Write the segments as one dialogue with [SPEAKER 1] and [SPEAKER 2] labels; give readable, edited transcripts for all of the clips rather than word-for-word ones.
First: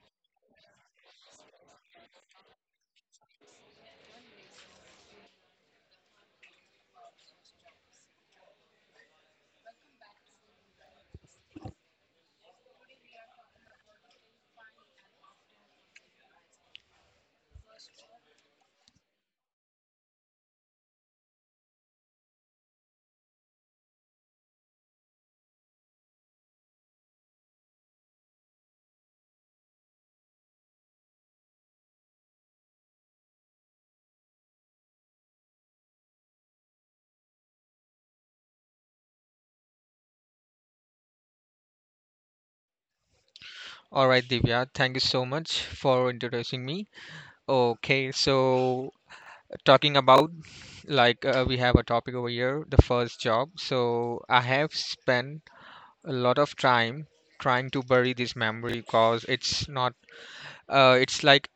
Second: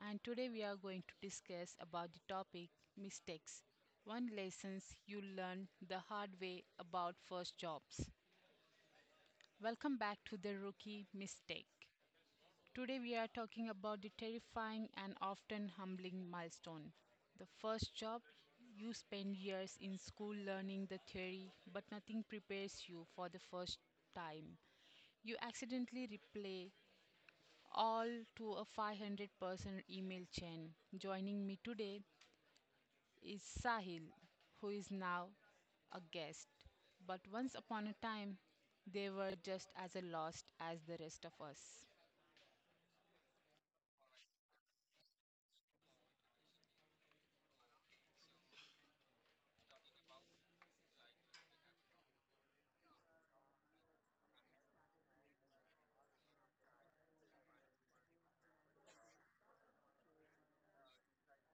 [SPEAKER 1] and today we are going to discuss about the topic mistakes. One lessons you learn the hard way about first jobs. Welcome back to the rookie mistake. Today we are talking about the terrifying and often humbling milestone. The first job, you spend years in school learning the theory, but nothing prepares you for the first time. You accidentally replay all to a 500% email chain. Joining me today is Sahil, who is now a guest. But once upon a time, they were just as lost as the rest of us.
[SPEAKER 2] All right, Divya, thank you so much for introducing me. Okay, so talking about like we have a topic over here, the first job. So I have spent a lot of time trying to bury this memory because it's not it's like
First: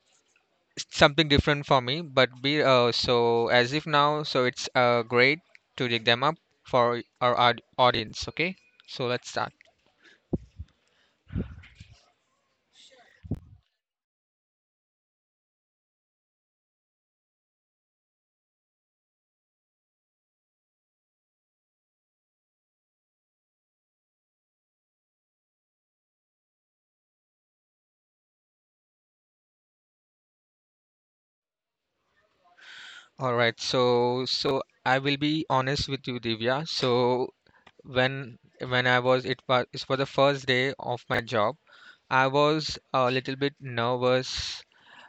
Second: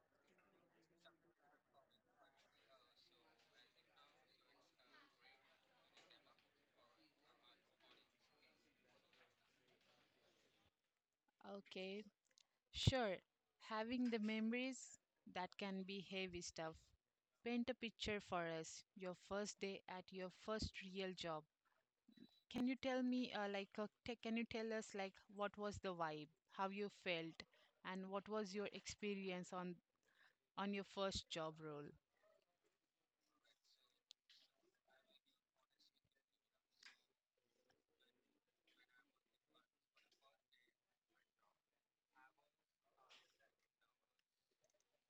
[SPEAKER 2] something different for me, but be so as if now, so it's great to dig them up for our audience, okay? So let's start.
[SPEAKER 1] Okay, sure. Having the memories, that can be heavy stuff. Paint a picture for us your first day at your first real job. Can you tell me, can you tell us, like, what was the vibe, how you felt, and what was your experience on your first job role?
[SPEAKER 2] All right, so I will be honest with you, Divya. So when when I was it was the first day of my job. I was a little bit nervous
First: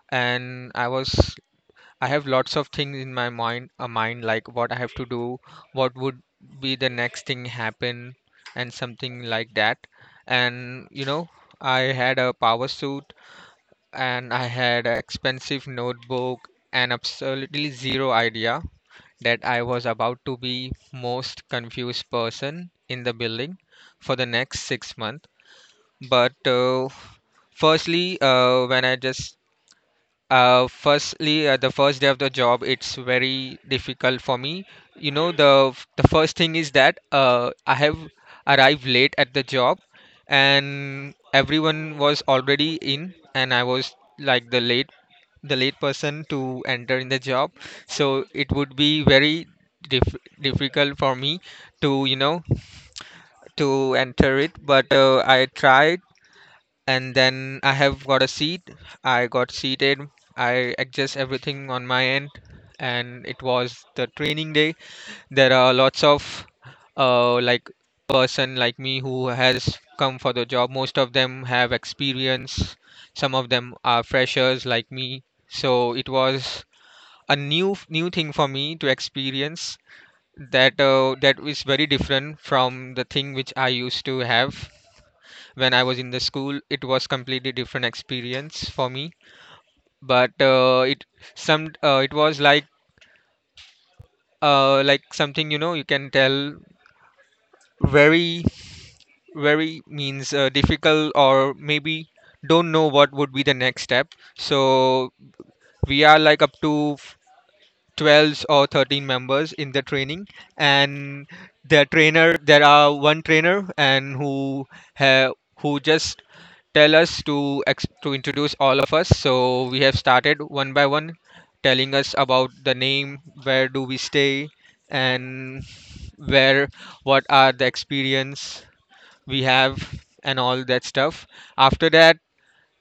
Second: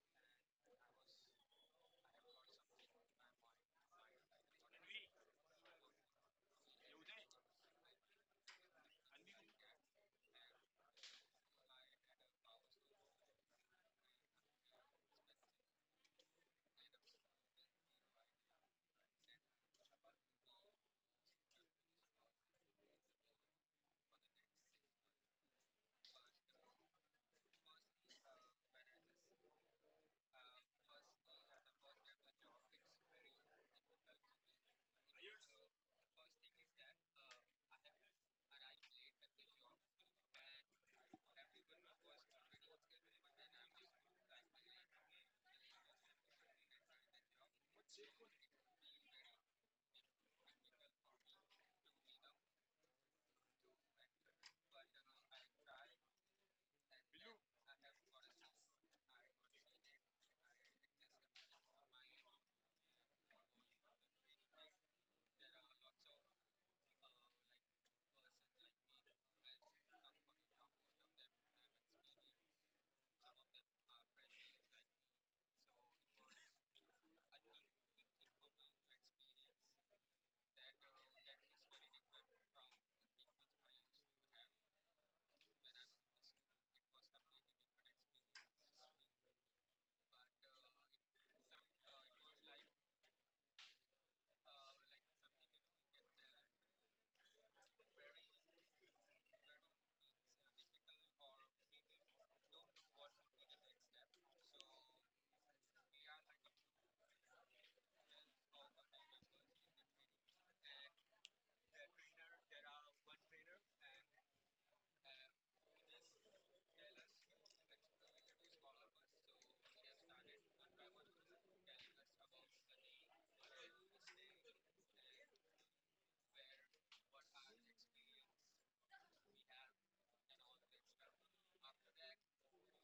[SPEAKER 2] and I have lots of things in my mind a mind like what I have to do, what would be the next thing happen and something like that. And I had a power suit and I had an expensive notebook and absolutely zero idea that I was about to be most confused person in the building for the next 6 months. But firstly, when I just firstly the first day of the job, it's very difficult for me. You know, the the first thing is that I have arrived late at the job, and everyone was already in, and I was like the late person to enter in the job, so it would be very difficult for me to to enter it, but I tried, and then I have got a seat, I got seated, I adjust everything on my end, and it was the training day. There are lots of like person like me who has come for the job. Most of them have experience, some of them are freshers like me, so it was a new thing for me to experience that is very different from the thing which I used to have when I was in the school. It was completely different experience for me, but it was like something, you can tell very, very means, difficult, or maybe don't know what would be the next step. So we are like up to 12 or 13 members in the training, and the trainer, there are one trainer, and who ha- who just tell us to to introduce all of us. So we have started one by one telling us about the name, where do we stay, and where what are the experience we have, and all that stuff. After that,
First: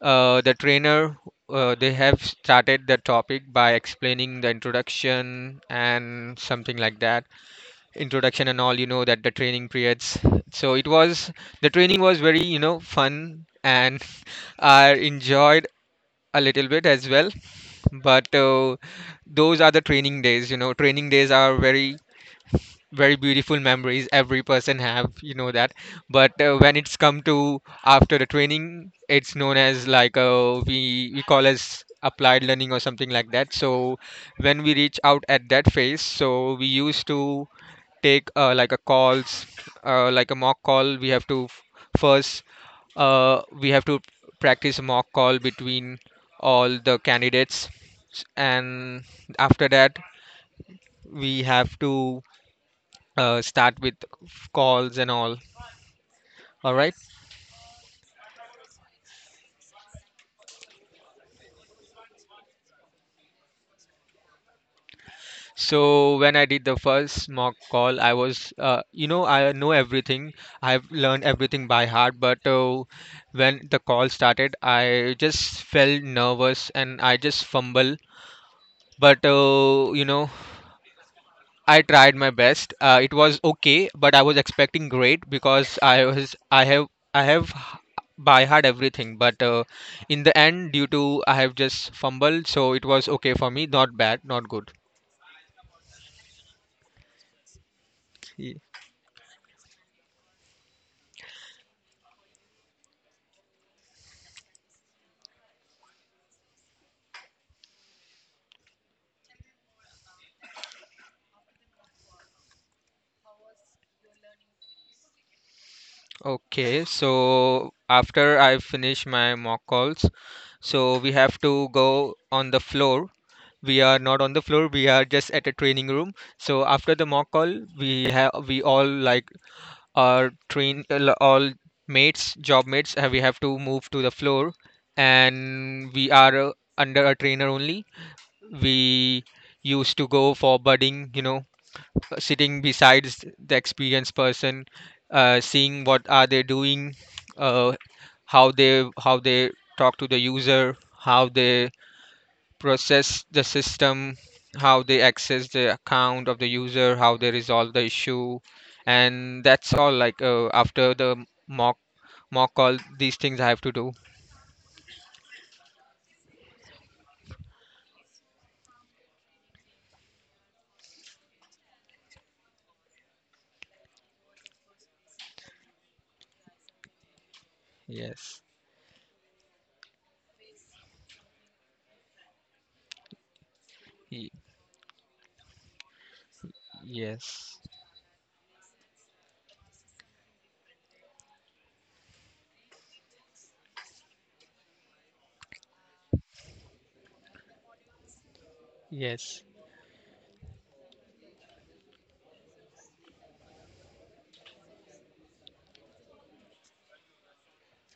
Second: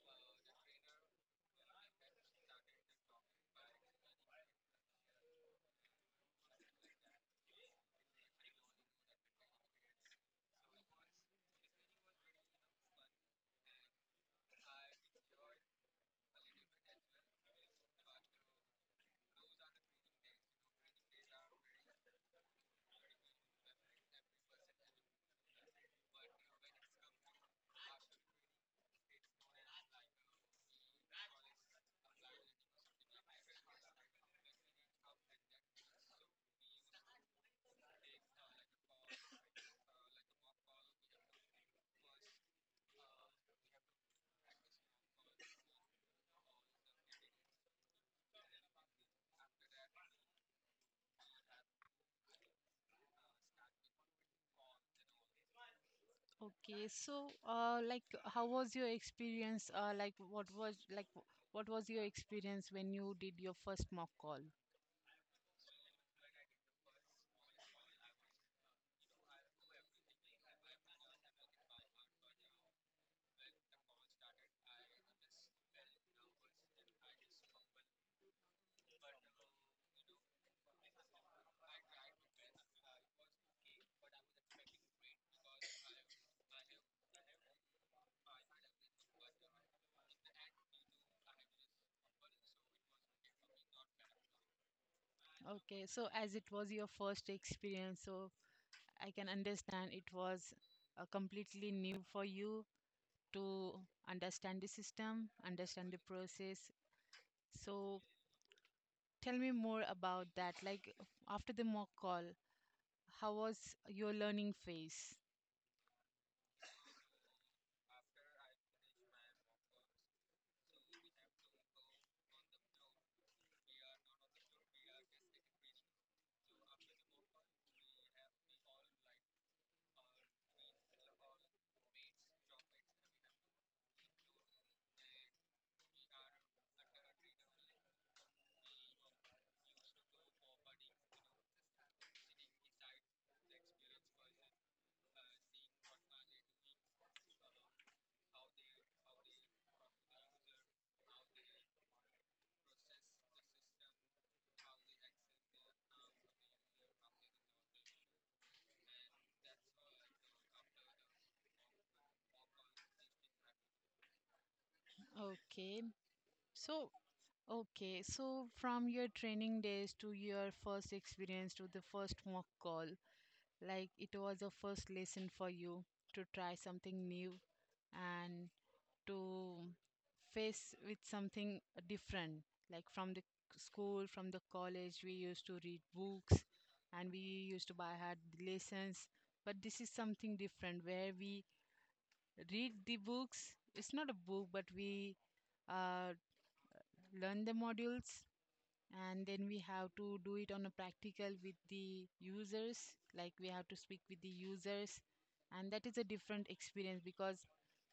[SPEAKER 2] the trainer, they have started the topic by explaining the introduction and something like that, introduction and all, you know, that the training periods. So it was the training was very, you know, fun. And I enjoyed a little bit as well. But those are the training days, you know, training days are very, very beautiful memories every person have, you know that. But when it's come to after the training, it's known as like we call as applied learning or something like that. So when we reach out at that phase, so we used to take like a calls, like a mock call. We have to first, we have to practice a mock call between all the candidates, and after that we have to start with calls and all. All
[SPEAKER 1] Okay,
[SPEAKER 2] right.
[SPEAKER 1] so, like, how was your experience? Like, what was like, what was your experience when you did your first mock call?
[SPEAKER 2] So when I did the first mock call, I know everything. I've learned everything by heart. But when the call started, I just felt nervous and I just fumble. But I tried my best. It was okay, but I was expecting great because I have by heart everything. But in the end, due to I have just fumbled, so it was okay for me. Not bad, not good.
[SPEAKER 1] Okay, so as it was your first experience, so
[SPEAKER 2] Ye-
[SPEAKER 1] I can understand it was completely new for you to understand the system, understand the process. So, tell me more about that. Like, after the mock call, how was your learning phase?
[SPEAKER 2] Okay, so after I finish my mock calls, so we have to go on the floor. We are not on the floor. We are just at a training room. So after the mock call, we we all like. Our train all mates job mates, we have to move to the floor, and we are under a trainer only. We used to go for budding, sitting besides the experienced person, seeing what are they doing, uh, how they talk to the user, how they process the system, how they access the account of the user, how they resolve the issue, and that's all. Like after the mock call, these things I have to do.
[SPEAKER 1] Okay. So, okay. So, from your training days to your first experience to the first mock call, like it was a first lesson for you to try something new,
[SPEAKER 2] Yes,
[SPEAKER 1] and to face with something different, like from the school,
[SPEAKER 2] Y-
[SPEAKER 1] from the college we used to read books, and we
[SPEAKER 2] yes,
[SPEAKER 1] used to buy hard lessons, but this is something different where we read the books. It's not a book, but we uh, learn the modules, and
[SPEAKER 2] yes,
[SPEAKER 1] then we have to do it on a practical with the users, like we have to speak with the users, and that is a different experience because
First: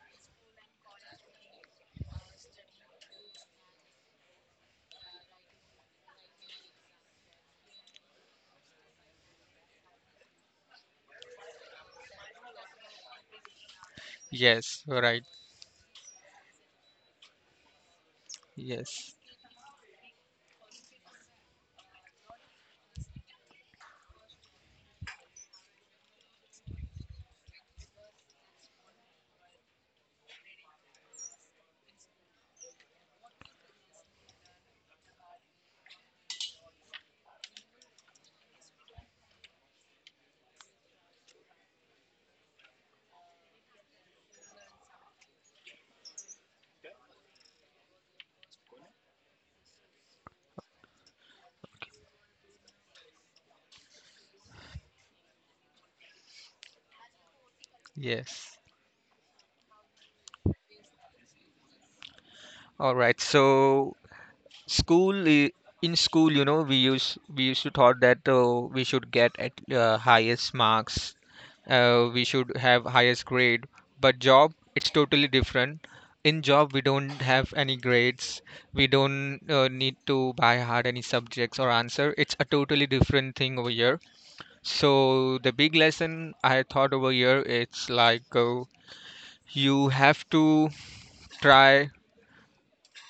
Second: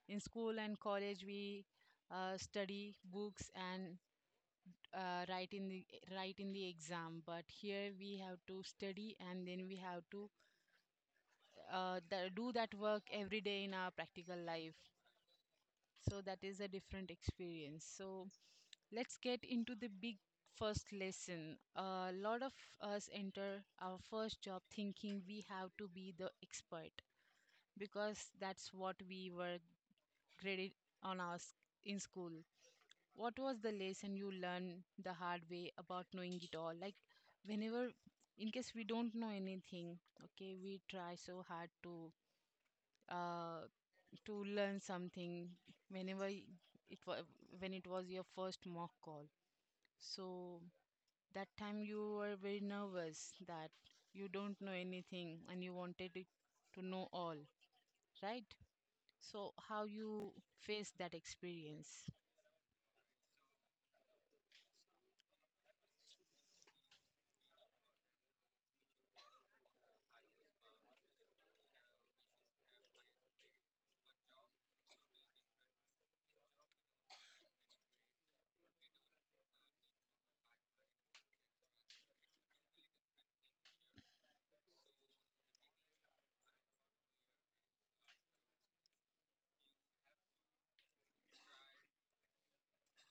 [SPEAKER 1] in school and college we study books and uh, write in the write in the exam, but here we have to study and then we have to do that work every day in our practical life.
[SPEAKER 2] yes. All right.
[SPEAKER 1] So that is a different experience. So
[SPEAKER 2] Yes,
[SPEAKER 1] let's get into the big first lesson. A lot of us enter our first job thinking we have to be the expert, because that's what we were graded on, in school. What was the lesson you learned the hard way about knowing it all? Like, whenever, in case we don't know anything, okay, we try so hard uh to learn something. Whenever it was, when it was your first mock call, so that time you were very nervous that you don't know anything and you wanted it to know all, right?
[SPEAKER 2] yes.
[SPEAKER 1] So how you face that experience?
[SPEAKER 2] All right. So school i- in school, we used to thought that we should get at highest marks, we should have highest grade. But job, it's totally different. In job we don't have any grades. We don't need to buy hard any subjects or answer. It's a totally different thing over here. So the big lesson I thought over here, it's like you have to try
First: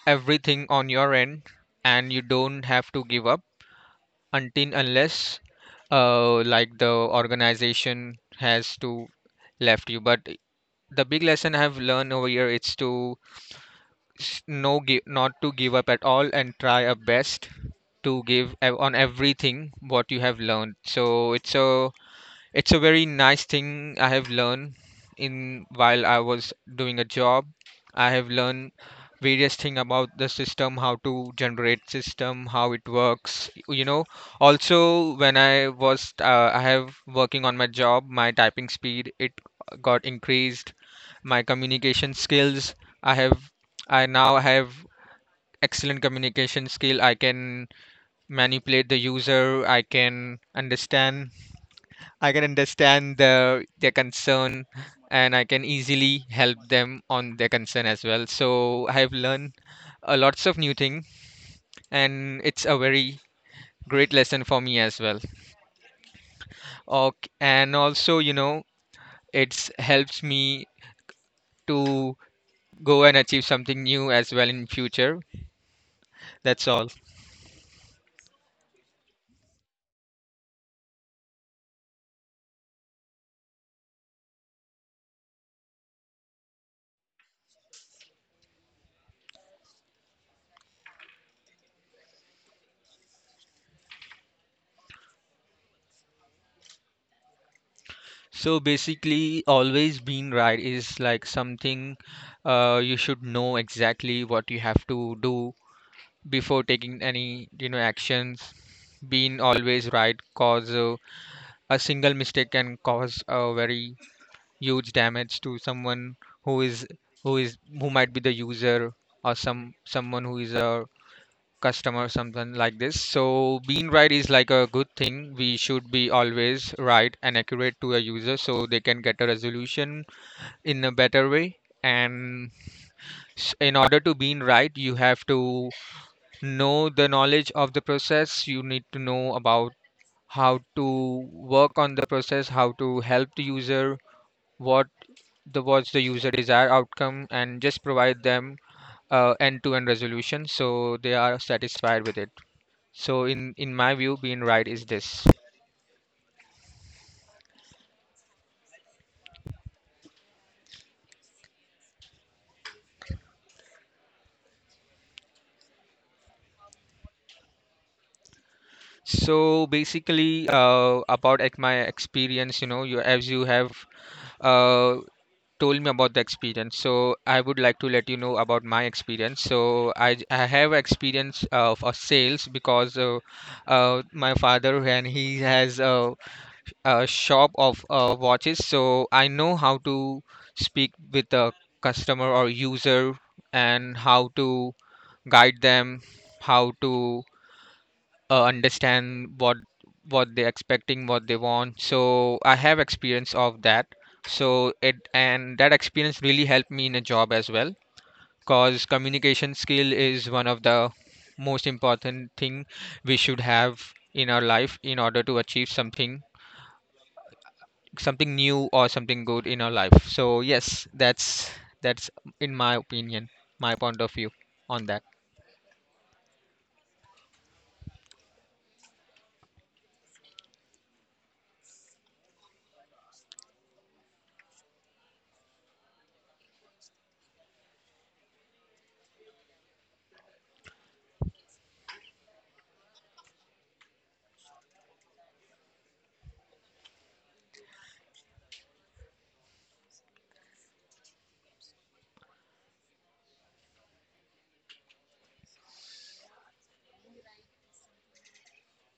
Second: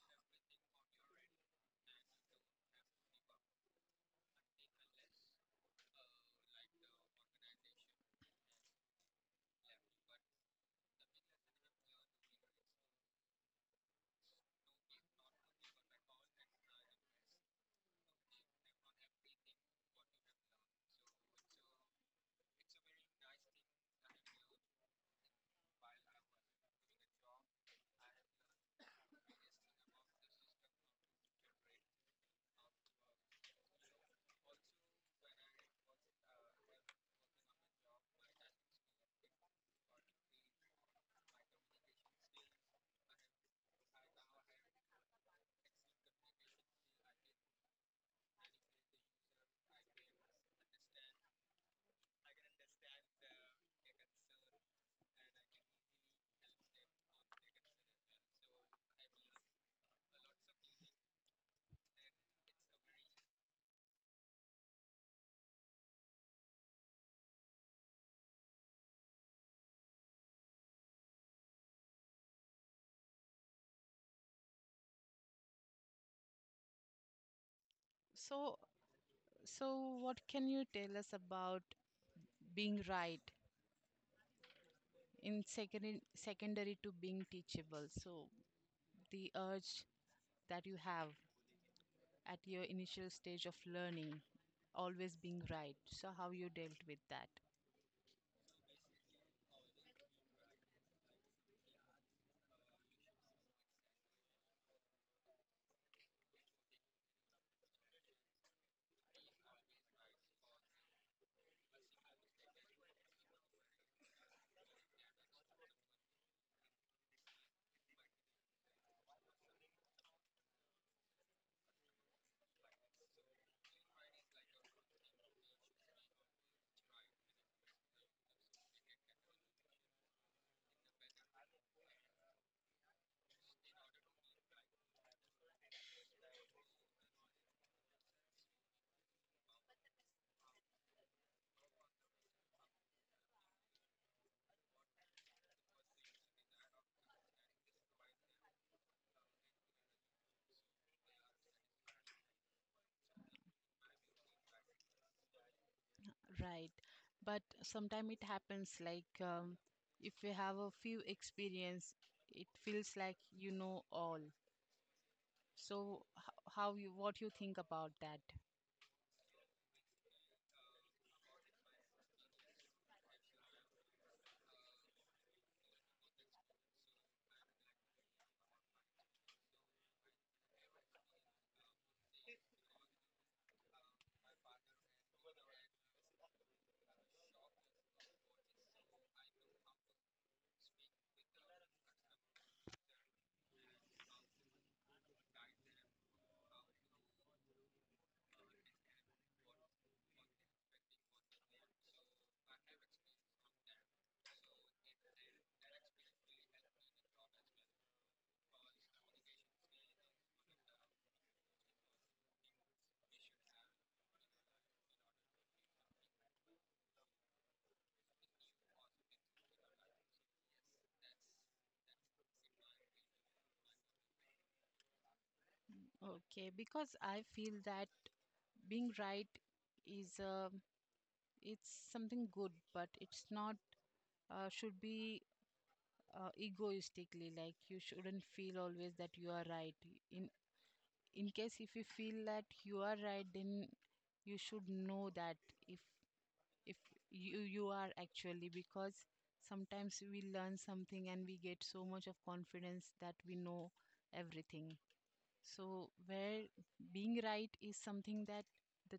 [SPEAKER 2] everything on your end, and you don't have to give up until unless like the organization has to left you. But the big lesson I've learned over here is to not to give up at all, and try our best to give on everything what you have learned. So it's a very nice thing I have learned in while I was doing a job. I have learned various thing about the system, how to generate system, how it works, also when I have working on my job, my typing speed, it got increased. My communication skills, i have I now have excellent communication skill. I can manipulate the user, I can understand their concern, and I can easily help them on their concern as well. So I have learned a lots of new thing, and it's a very great lesson for me as well. Okay, and also, it's helps me to go and achieve something new as well in future. That's all.
[SPEAKER 1] So, so what can you tell us about being right? In secondary, secondary to being teachable, so the urge that you have at your initial stage of learning, always being right, so how you dealt with that?
[SPEAKER 2] So basically, always being right is like something, you should know exactly what you have to do before taking any, actions. Being always right cause, a single mistake can cause a very huge damage to someone who is who might be the user, or someone who is a customer, something like this. So being right is like a good thing, we should be always right and accurate to a user so they can get a resolution in a better way. And in order to being right, you have to know the knowledge of the process. You need to know about how to work on the process, how to help the user, what what's the user desired outcome, and just provide them end-to-end resolution so they are satisfied with it. So in my view, being right is this.
[SPEAKER 1] Right, but sometimes it happens like if you have a few experience, it feels like you know all. So how you, what you think about that?
[SPEAKER 2] So basically, about at my experience, you as you have uh told me about the experience. So I would like to let you know about my experience. So I have experience of sales, because my father, and he has a shop of watches. So I know how to speak with a customer or user, and how to guide them, how to understand what they're expecting, what they want. So I have experience of that. So it and that experience really helped me in a job as well, because communication skill is one of the most important thing we should have in our life, in order to achieve something, something new or something good in our life. So yes, that's in my opinion, my point of view on that.
[SPEAKER 1] Okay, because I feel that being right is a, it's something good, but it's not should be egoistically. Like, you shouldn't feel always that you are right. in in case if you feel that you are right, then you should know that if if you are, actually, because sometimes we learn something and we get so much of confidence that we know everything. So where being right is something that the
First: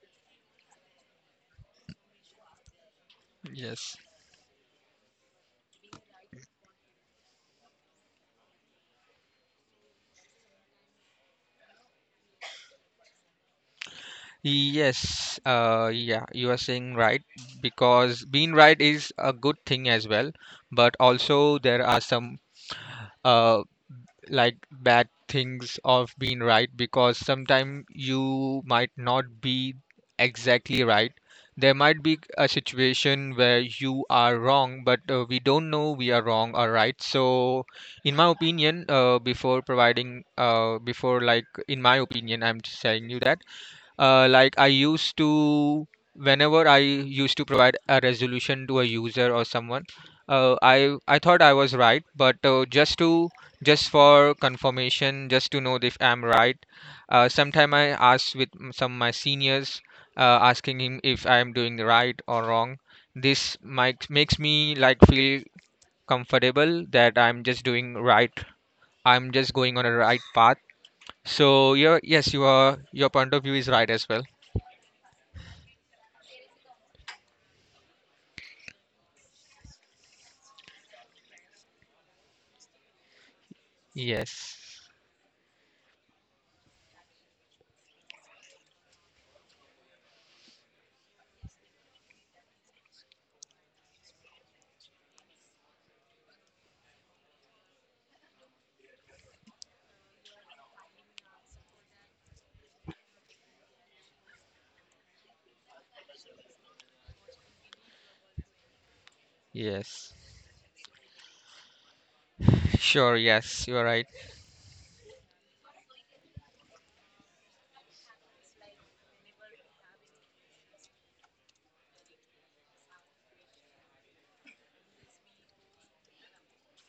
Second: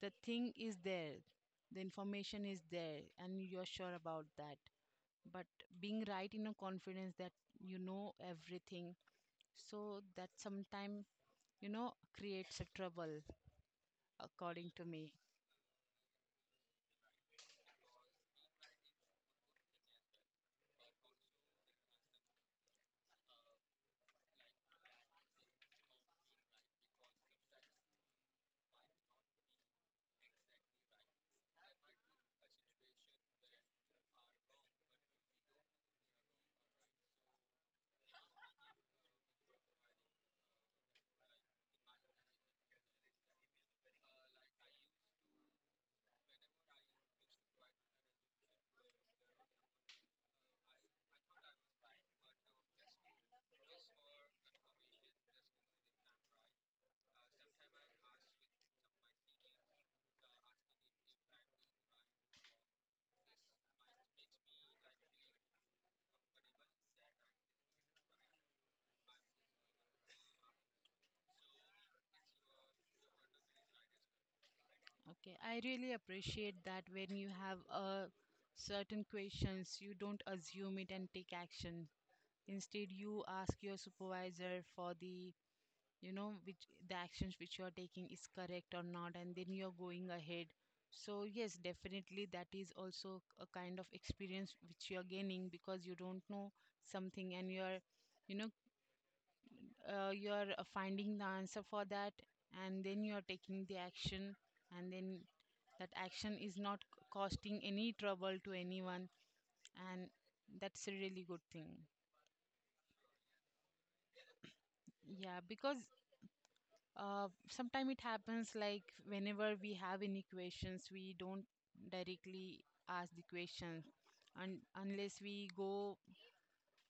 [SPEAKER 1] the thing is there, the information is there and you're sure
[SPEAKER 2] Yes.
[SPEAKER 1] about that. But being right in a confidence that you know everything, so that sometimes, you know, creates a trouble, according to me.
[SPEAKER 2] Yes, yeah, you are saying right, because being right is a good thing as well, but also there are some uh like bad things of being right, because sometimes you might not be exactly right. There might be a situation where you are wrong, but we don't know we are wrong or right. So, in my opinion, before like in my opinion, I'm just telling you that uh, like I used to, whenever I used to provide a resolution to a user or someone, I thought I was right, but just for confirmation, just to know if I'm right, sometime I ask with some my seniors, asking him if I am doing right or wrong. This might makes me like feel comfortable that I'm just doing right. I'm just going on a right path. So your yes, your point of view is right as well.
[SPEAKER 1] Okay, I really appreciate that. When you have a certain questions, you don't assume it and take action, instead you ask your
[SPEAKER 2] Yes.
[SPEAKER 1] supervisor for the, you know, which the actions which you are taking is correct or not, and then you are going ahead. So yes, definitely that is also a kind of experience which you are gaining, because you don't know something and you are, you know, you are finding the answer for that, and then you are taking the action, and then that action is not costing any trouble to anyone. And
[SPEAKER 2] Yes.
[SPEAKER 1] that's a really good thing.
[SPEAKER 2] Sure. Yes. You're right.
[SPEAKER 1] Yeah, because sometimes it happens like whenever we have any questions we don't directly ask the question, and unless we go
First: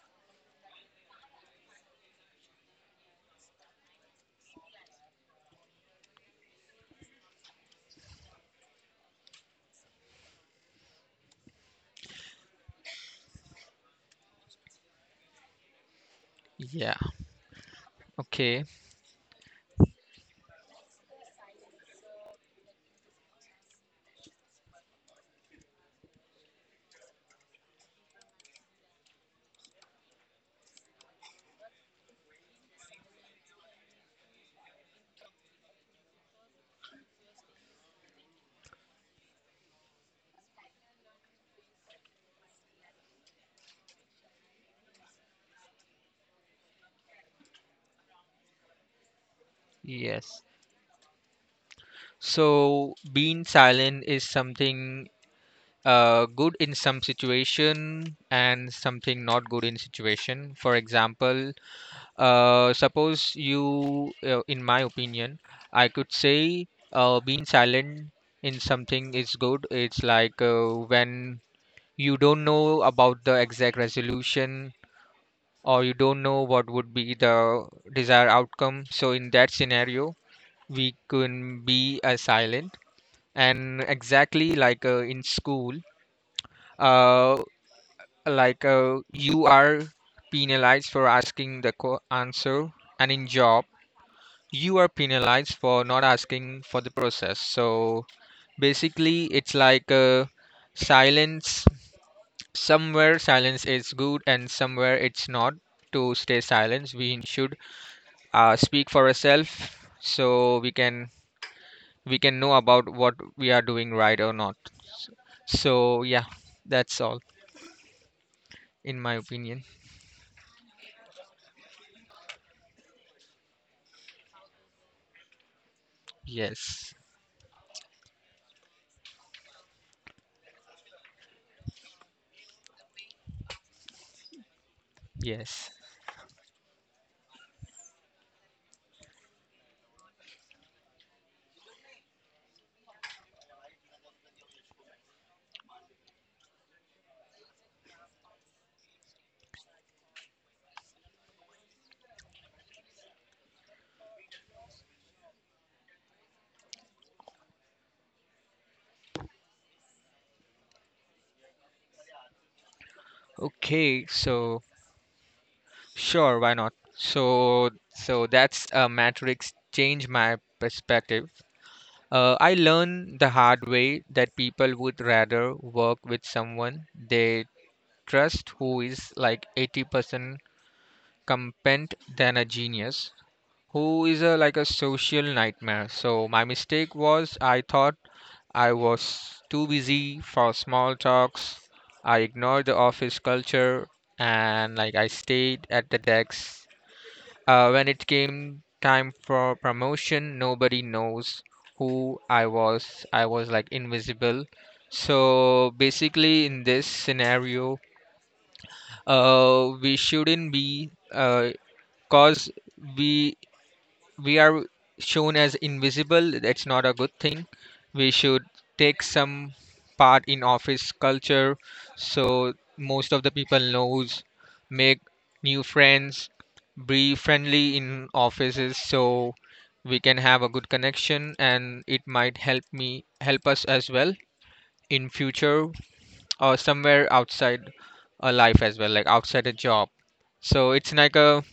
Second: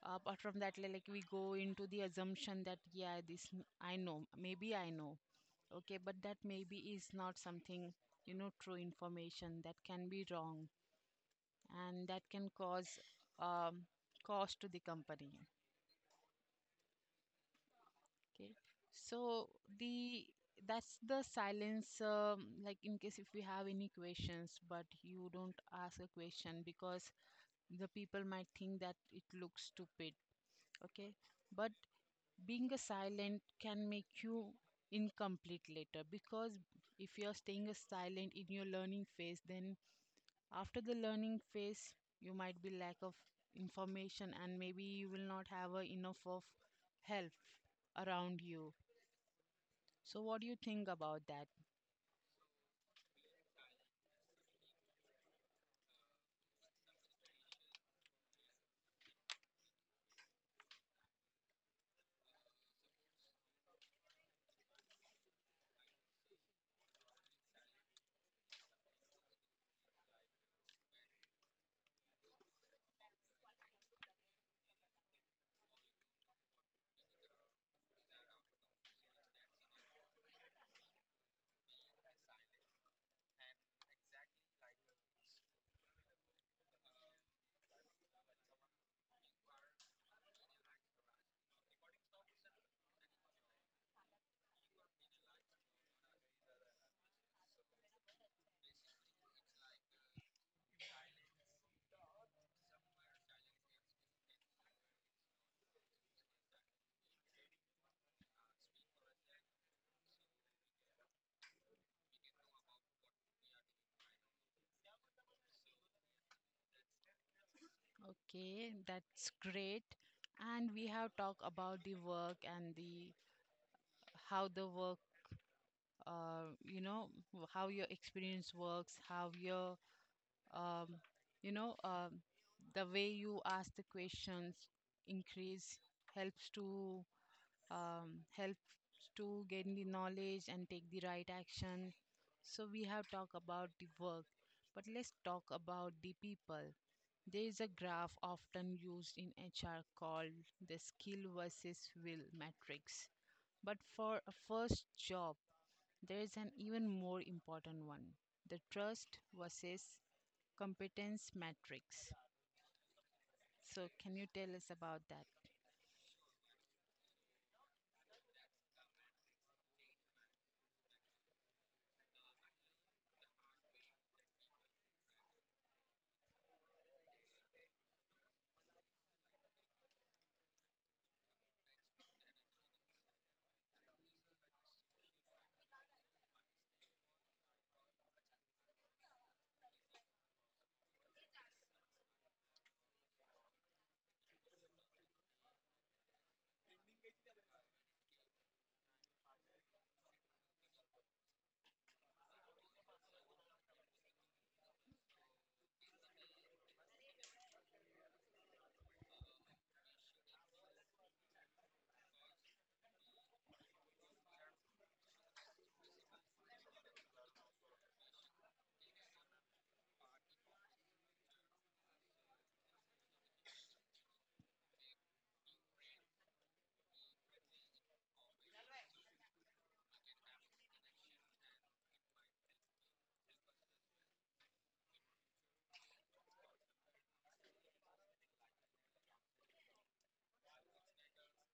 [SPEAKER 1] apart from that, like we go into the assumption that yeah, this I know, maybe I know. Okay, but that maybe is not something, you know, true information. That can be wrong, and that can cause um, cost to the company.
[SPEAKER 2] Yeah.
[SPEAKER 1] Okay,
[SPEAKER 2] Okay.
[SPEAKER 1] so the that's the silence. Like, in case if we have any questions, but you don't ask a question because the people might think that it looks stupid. Okay, but being a silent can make you incomplete later, because if you're staying a silent in your learning phase, then after the learning phase, you might be lack of information and maybe you will not have a enough of help around you. So, what
[SPEAKER 2] Yes.
[SPEAKER 1] do you think about that?
[SPEAKER 2] So being silent is something good in some situation and something not good in situation. For example, suppose you, in my opinion, I could say being silent in something is good. It's like when you don't know about the exact resolution or you don't know what would be the desired outcome. So in that scenario, we can be silent, and exactly like in school, uh, like you are penalized for asking the answer, and in job you are penalized for not asking for the process. So basically, it's like silence. Somewhere silence is good, and somewhere it's not. To stay silent, we should speak for yourself, so we can know about what we are doing right or not. So yeah, that's all
[SPEAKER 1] Okay,
[SPEAKER 2] in my
[SPEAKER 1] that's
[SPEAKER 2] opinion.
[SPEAKER 1] great. And we have talked about the work and the, how the work, you
[SPEAKER 2] Yes.
[SPEAKER 1] know, how your experience works, how your, um, you know, the way you ask the questions
[SPEAKER 2] Yes.
[SPEAKER 1] increase, helps to, helps to gain the knowledge and take the right action. So we have talked about the work, but let's talk about the people. There is a graph often used in HR called the skill versus will matrix. But for a first job, there is an even more important one, the trust versus competence matrix. So,
[SPEAKER 2] Okay.
[SPEAKER 1] can you tell
[SPEAKER 2] So
[SPEAKER 1] us about that?
[SPEAKER 2] sure, why not? So so that's a matrix, change my perspective. I learned the hard way that people would rather work with someone they trust who is like 80% competent than a genius who is a like a social nightmare. So my mistake was, I thought I was too busy for small talks. I ignored the office culture, and like I stayed at the desk. When it came time for promotion, nobody knows who I was. I was like invisible. So basically, in this scenario, we shouldn't be cause we we are shown as invisible. That's not a good thing. We should take some part in office culture, so most of the people knows. Make new friends, be friendly in offices, so we can have a good connection, and it might help me, help us as well in future, or somewhere outside a life as well, like outside a job. So it's like a,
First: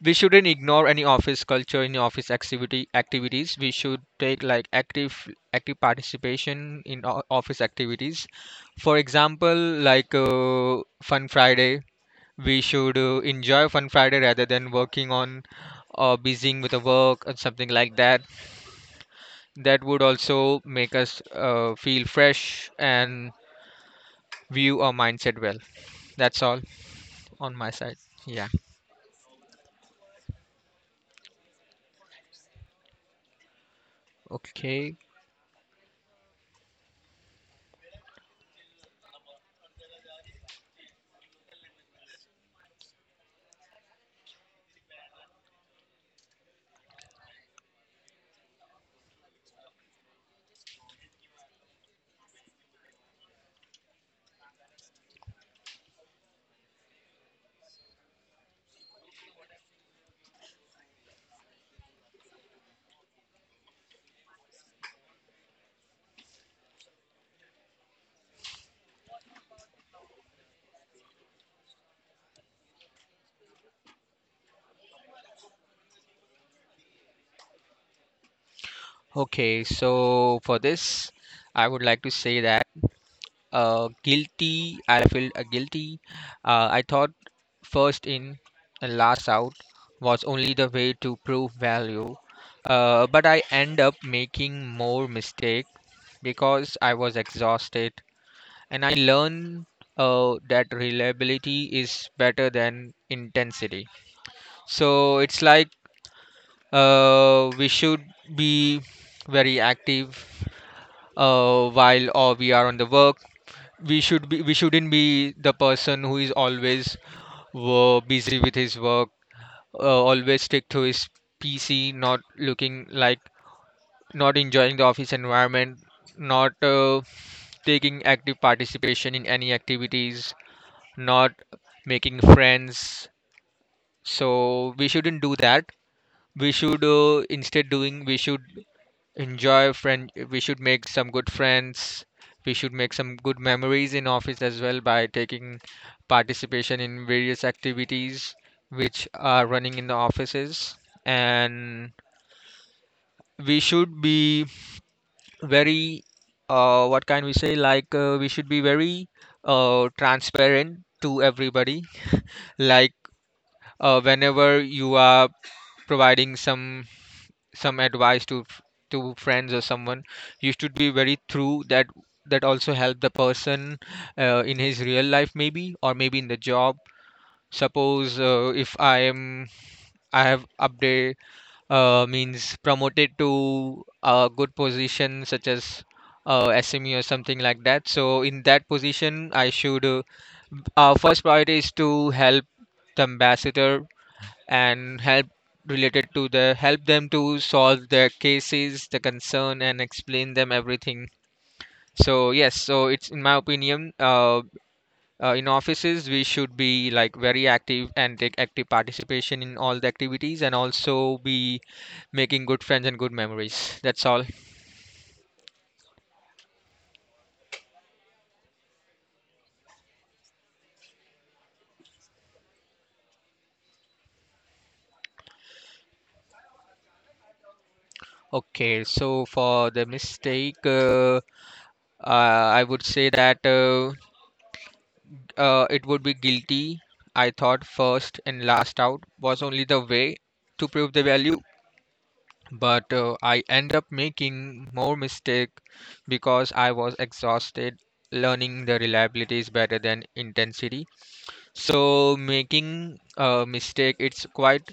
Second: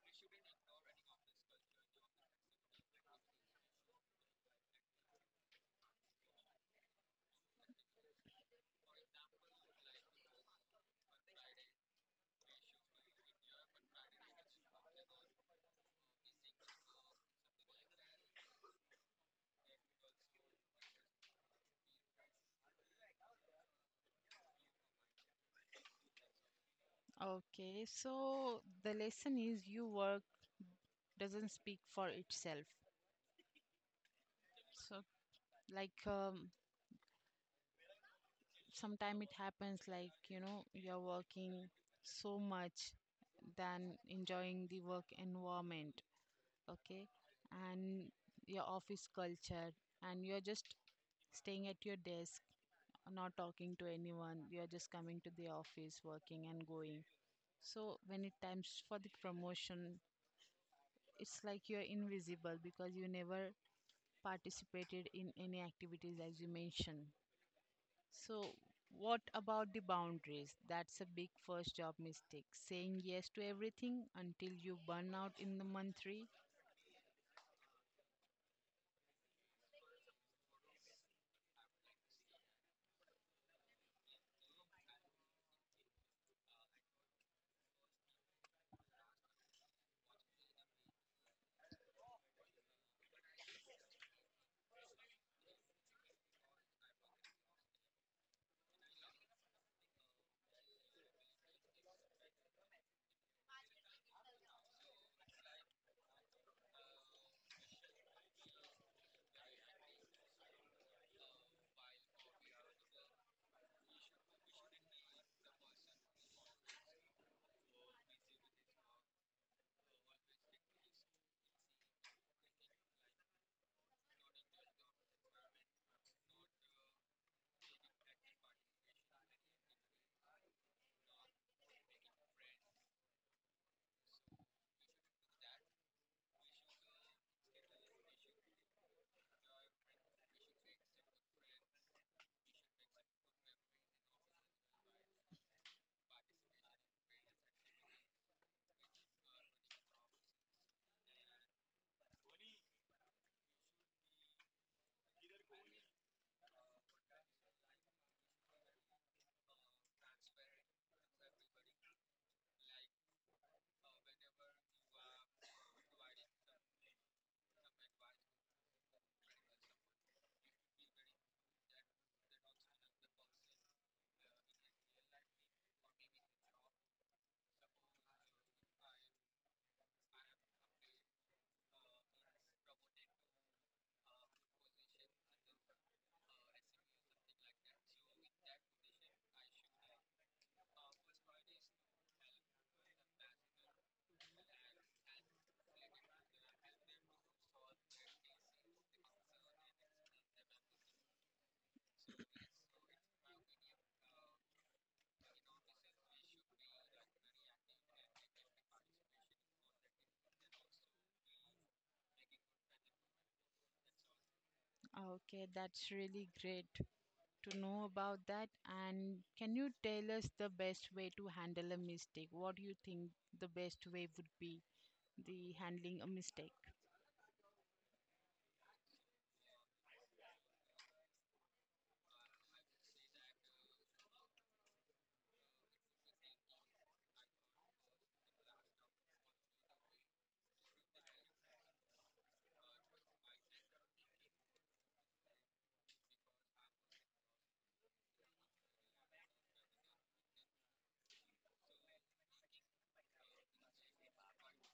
[SPEAKER 2] we shouldn't ignore any office culture, any office activity activities. We should take like active participation in office activities. For example, like fun Friday. We should enjoy fun Friday rather than working on, or busying with the work or something like that. That would also make us feel fresh and view our mindset well. That's all on my
[SPEAKER 1] Okay,
[SPEAKER 2] side. Yeah.
[SPEAKER 1] so the lesson is you work doesn't speak for itself.
[SPEAKER 2] Okay.
[SPEAKER 1] So, like, sometimes it happens like, you know, you're working so much than enjoying the work environment, okay, and your office culture, and you're just staying at your desk, not talking to anyone. You're just coming to the office, working and going. So when it times for the promotion, it's like you're invisible, because you never participated in any activities, as you mentioned. So, what about the boundaries? That's a big first job mistake. Saying yes to everything until you burn out in the month three.
[SPEAKER 2] Okay, so for this, I would like to say that guilty. I felt guilty. I thought first in and last out was only the way to prove value, but I end up making more mistake because I was exhausted, and I learned that reliability is better than intensity. So it's like we should be very active while or we are on the work. We shouldn't be the person who is always busy with his work, always stick to his PC, not looking like, not enjoying the office environment, not taking active participation in any activities, not making friends. So we shouldn't do that. We should instead doing, we should enjoy friend, we should make some good friends. We should make some good memories in office as well by taking participation in various activities which are running in the offices. And we should be very what can we say, like we should be very transparent to everybody. Like whenever you are providing some advice to to friends or someone, you should be very true, that that also help the person in his real life, maybe, or maybe in the job. Suppose if I am, I have update, means promoted to a good position such as SME or something like that. So in that position, I should our first priority is to help the ambassador and help related to the, help them to solve their cases, the concern, and explain them everything. So yes, so it's in my opinion, in offices we should be like very active and take active participation in all the activities, and also be making good friends and good memories. That's all.
[SPEAKER 1] Okay, that's really great to know about that. And can you tell us the best way to handle a mistake? What do you think the best way would be? The handling a mistake.
[SPEAKER 2] Okay, so for the mistake, I would say that. It would be guilty. I thought first and last out was only the way to prove the value. But I end up making more mistake because I was exhausted. Learning the reliability is better than intensity. So making a mistake, it's quite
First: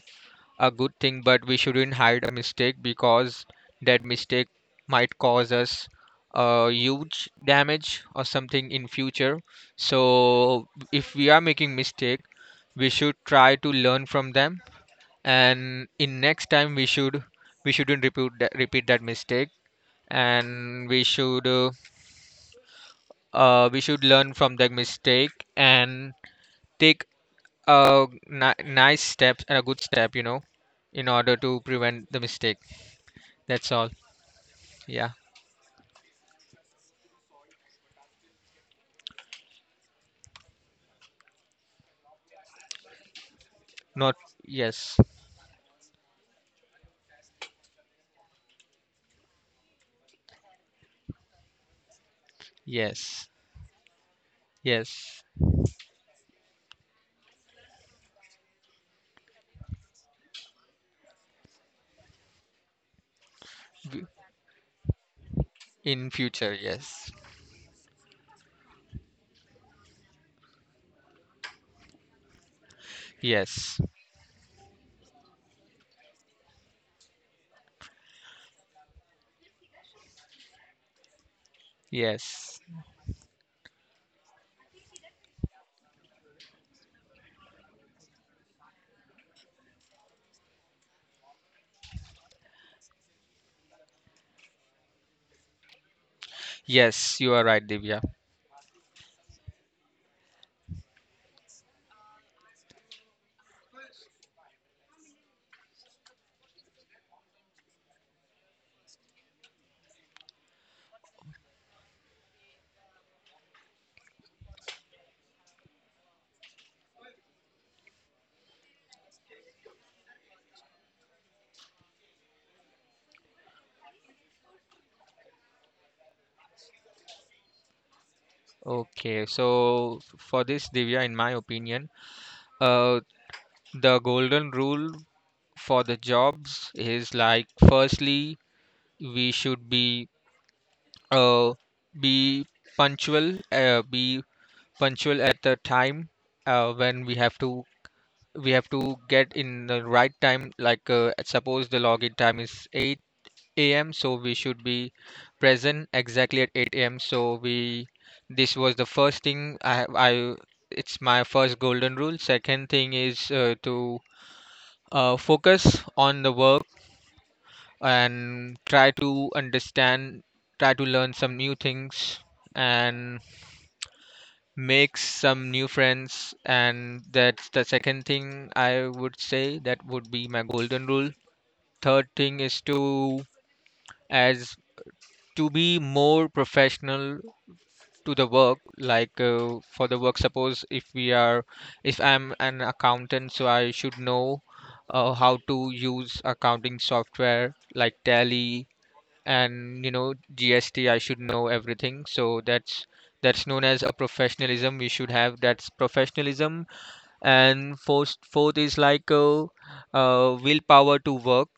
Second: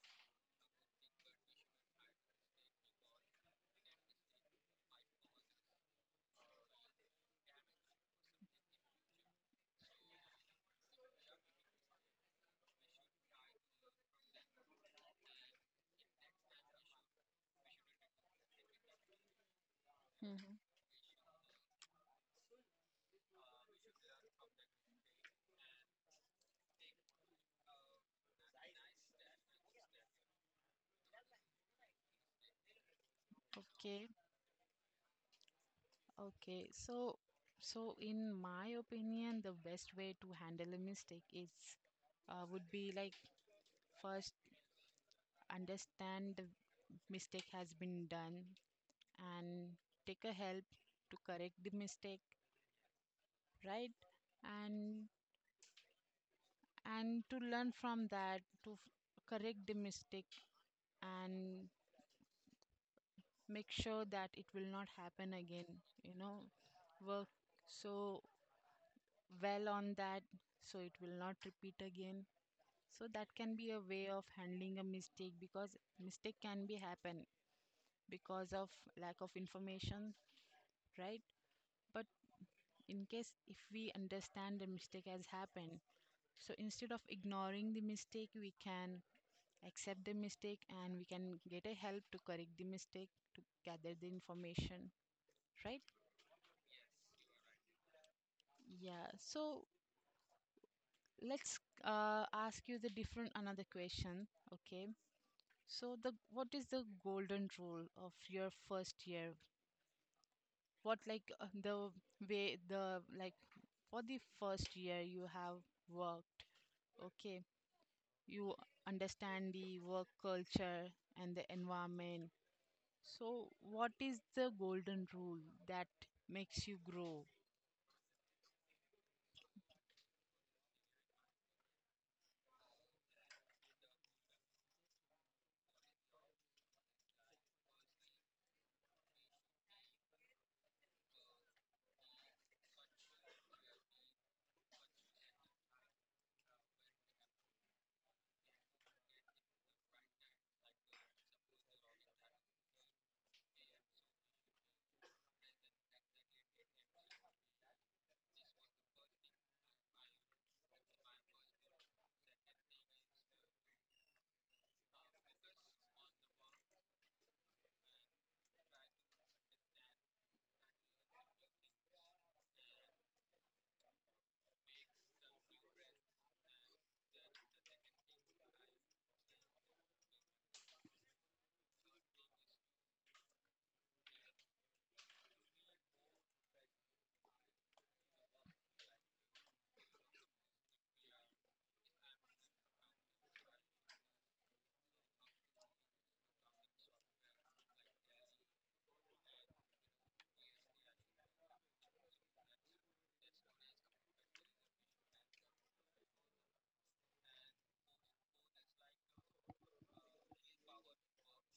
[SPEAKER 2] a good thing, but we shouldn't hide a mistake because that mistake might cause us a huge damage or something in future. So if we are making mistake, we should try to learn from them, and in next time we shouldn't repeat that mistake,
[SPEAKER 1] Hmm.
[SPEAKER 2] and we should learn from that mistake and take a nice steps and a good step, you know, in order to prevent the mistake. That's all.
[SPEAKER 1] Okay,
[SPEAKER 2] Yeah.
[SPEAKER 1] okay. So, so in my opinion, the best way to handle a mistake is would be like,
[SPEAKER 2] Not
[SPEAKER 1] first,
[SPEAKER 2] yes.
[SPEAKER 1] understand the mistake has been done, and take a help to correct the mistake,
[SPEAKER 2] Yes.
[SPEAKER 1] right? and
[SPEAKER 2] Yes.
[SPEAKER 1] and to learn from that, to correct the mistake and make
[SPEAKER 2] B-
[SPEAKER 1] sure that it will not happen again,
[SPEAKER 2] in
[SPEAKER 1] you know,
[SPEAKER 2] future, yes.
[SPEAKER 1] work so well on that, so it will not repeat again. So that can be
[SPEAKER 2] Yes.
[SPEAKER 1] a way of handling a mistake. Because mistake can be happen because of lack of information, right? But
[SPEAKER 2] Yes.
[SPEAKER 1] in case if we understand the mistake has happened, so instead of ignoring the mistake, we can accept the mistake and we can get a help to correct the mistake, to gather the information, right?
[SPEAKER 2] Yes, you are right, Divya.
[SPEAKER 1] Yeah. So let's ask you the different another question. Okay, so the, what is the golden rule of your first year? What, like, the way, the, like, for the first year you have worked, okay, you understand the work culture and the environment. So, what is the golden rule that makes you grow?
[SPEAKER 2] Okay. So for this, Divya, in my opinion, uh the golden rule for the jobs is like firstly, we should uh be be punctual at the time when we have to, we have to get in the right time, like suppose the login time is 8 a.m., so we should be present exactly at 8 a.m. So we, this was the first thing, I it's my first golden rule. Second thing is to focus on the work and try to understand, try to learn some new things and make some new friends. And that's the second thing, I would say that would be my golden rule. Third thing is to, as to be more professional to the work, like for the work, suppose if we are, if I'm an accountant, so I should know how to use accounting software like Tally, and you know GST, I should know everything. So that's known as a professionalism, we should have, that's professionalism. And fourth is like willpower to work.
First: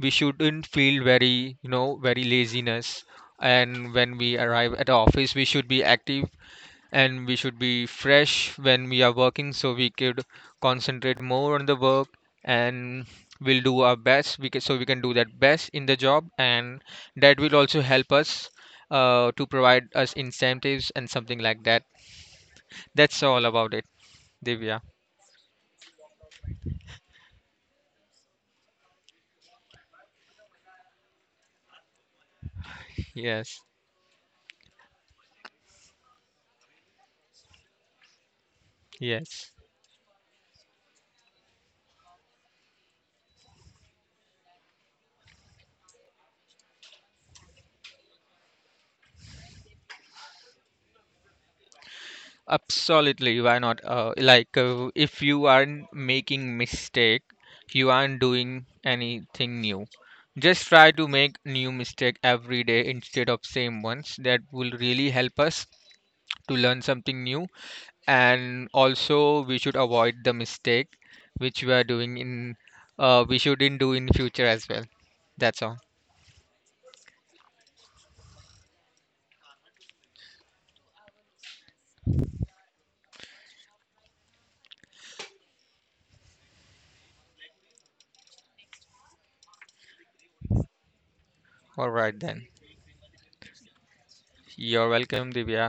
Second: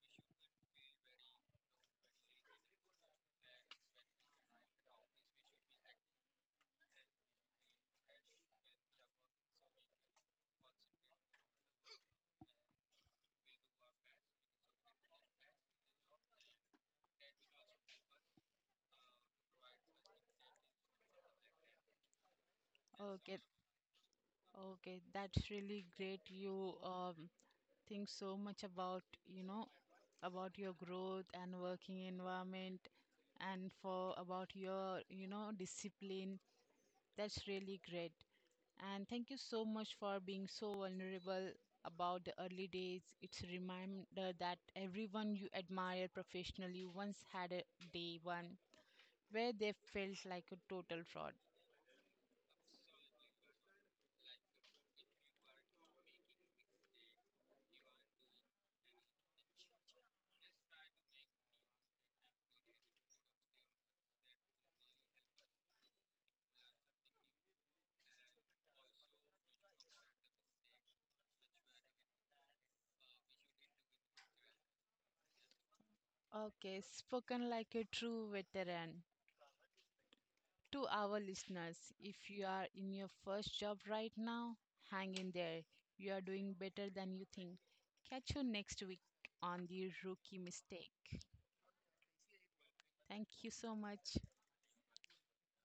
[SPEAKER 2] We shouldn't feel very, you know, very laziness, and when we arrive at the office we should be active, and we should be fresh when we are working, so we could concentrate more on the work, and we'll do our best we can, so we can do that best in the job, and that will also help us to provide us incentives and something like that. That's
[SPEAKER 1] Okay,
[SPEAKER 2] all about it, Divya.
[SPEAKER 1] okay, that's really great. You, think so much about, you know, about your growth and working environment,
[SPEAKER 2] Yes.
[SPEAKER 1] and for about your, you know, discipline. That's really great. And thank you
[SPEAKER 2] Yes.
[SPEAKER 1] so much for being so vulnerable about the early days. It's a reminder that everyone you admire professionally once had a day one where they felt like a total fraud.
[SPEAKER 2] Absolutely, why not? Like, if you aren't making mistake, you aren't doing anything new. Just try to make new mistake every day instead of same ones. That will really help us to learn something new. And also, we should avoid the mistake which we are doing in, we shouldn't do in future as well. That's all.
[SPEAKER 1] Okay, spoken like a true veteran. To our listeners, if you are in your first job right now, hang in there. You are doing better than you think. Catch you next week on the rookie mistake.
[SPEAKER 2] All right then.
[SPEAKER 1] Thank you so much.
[SPEAKER 2] You're welcome, Divya.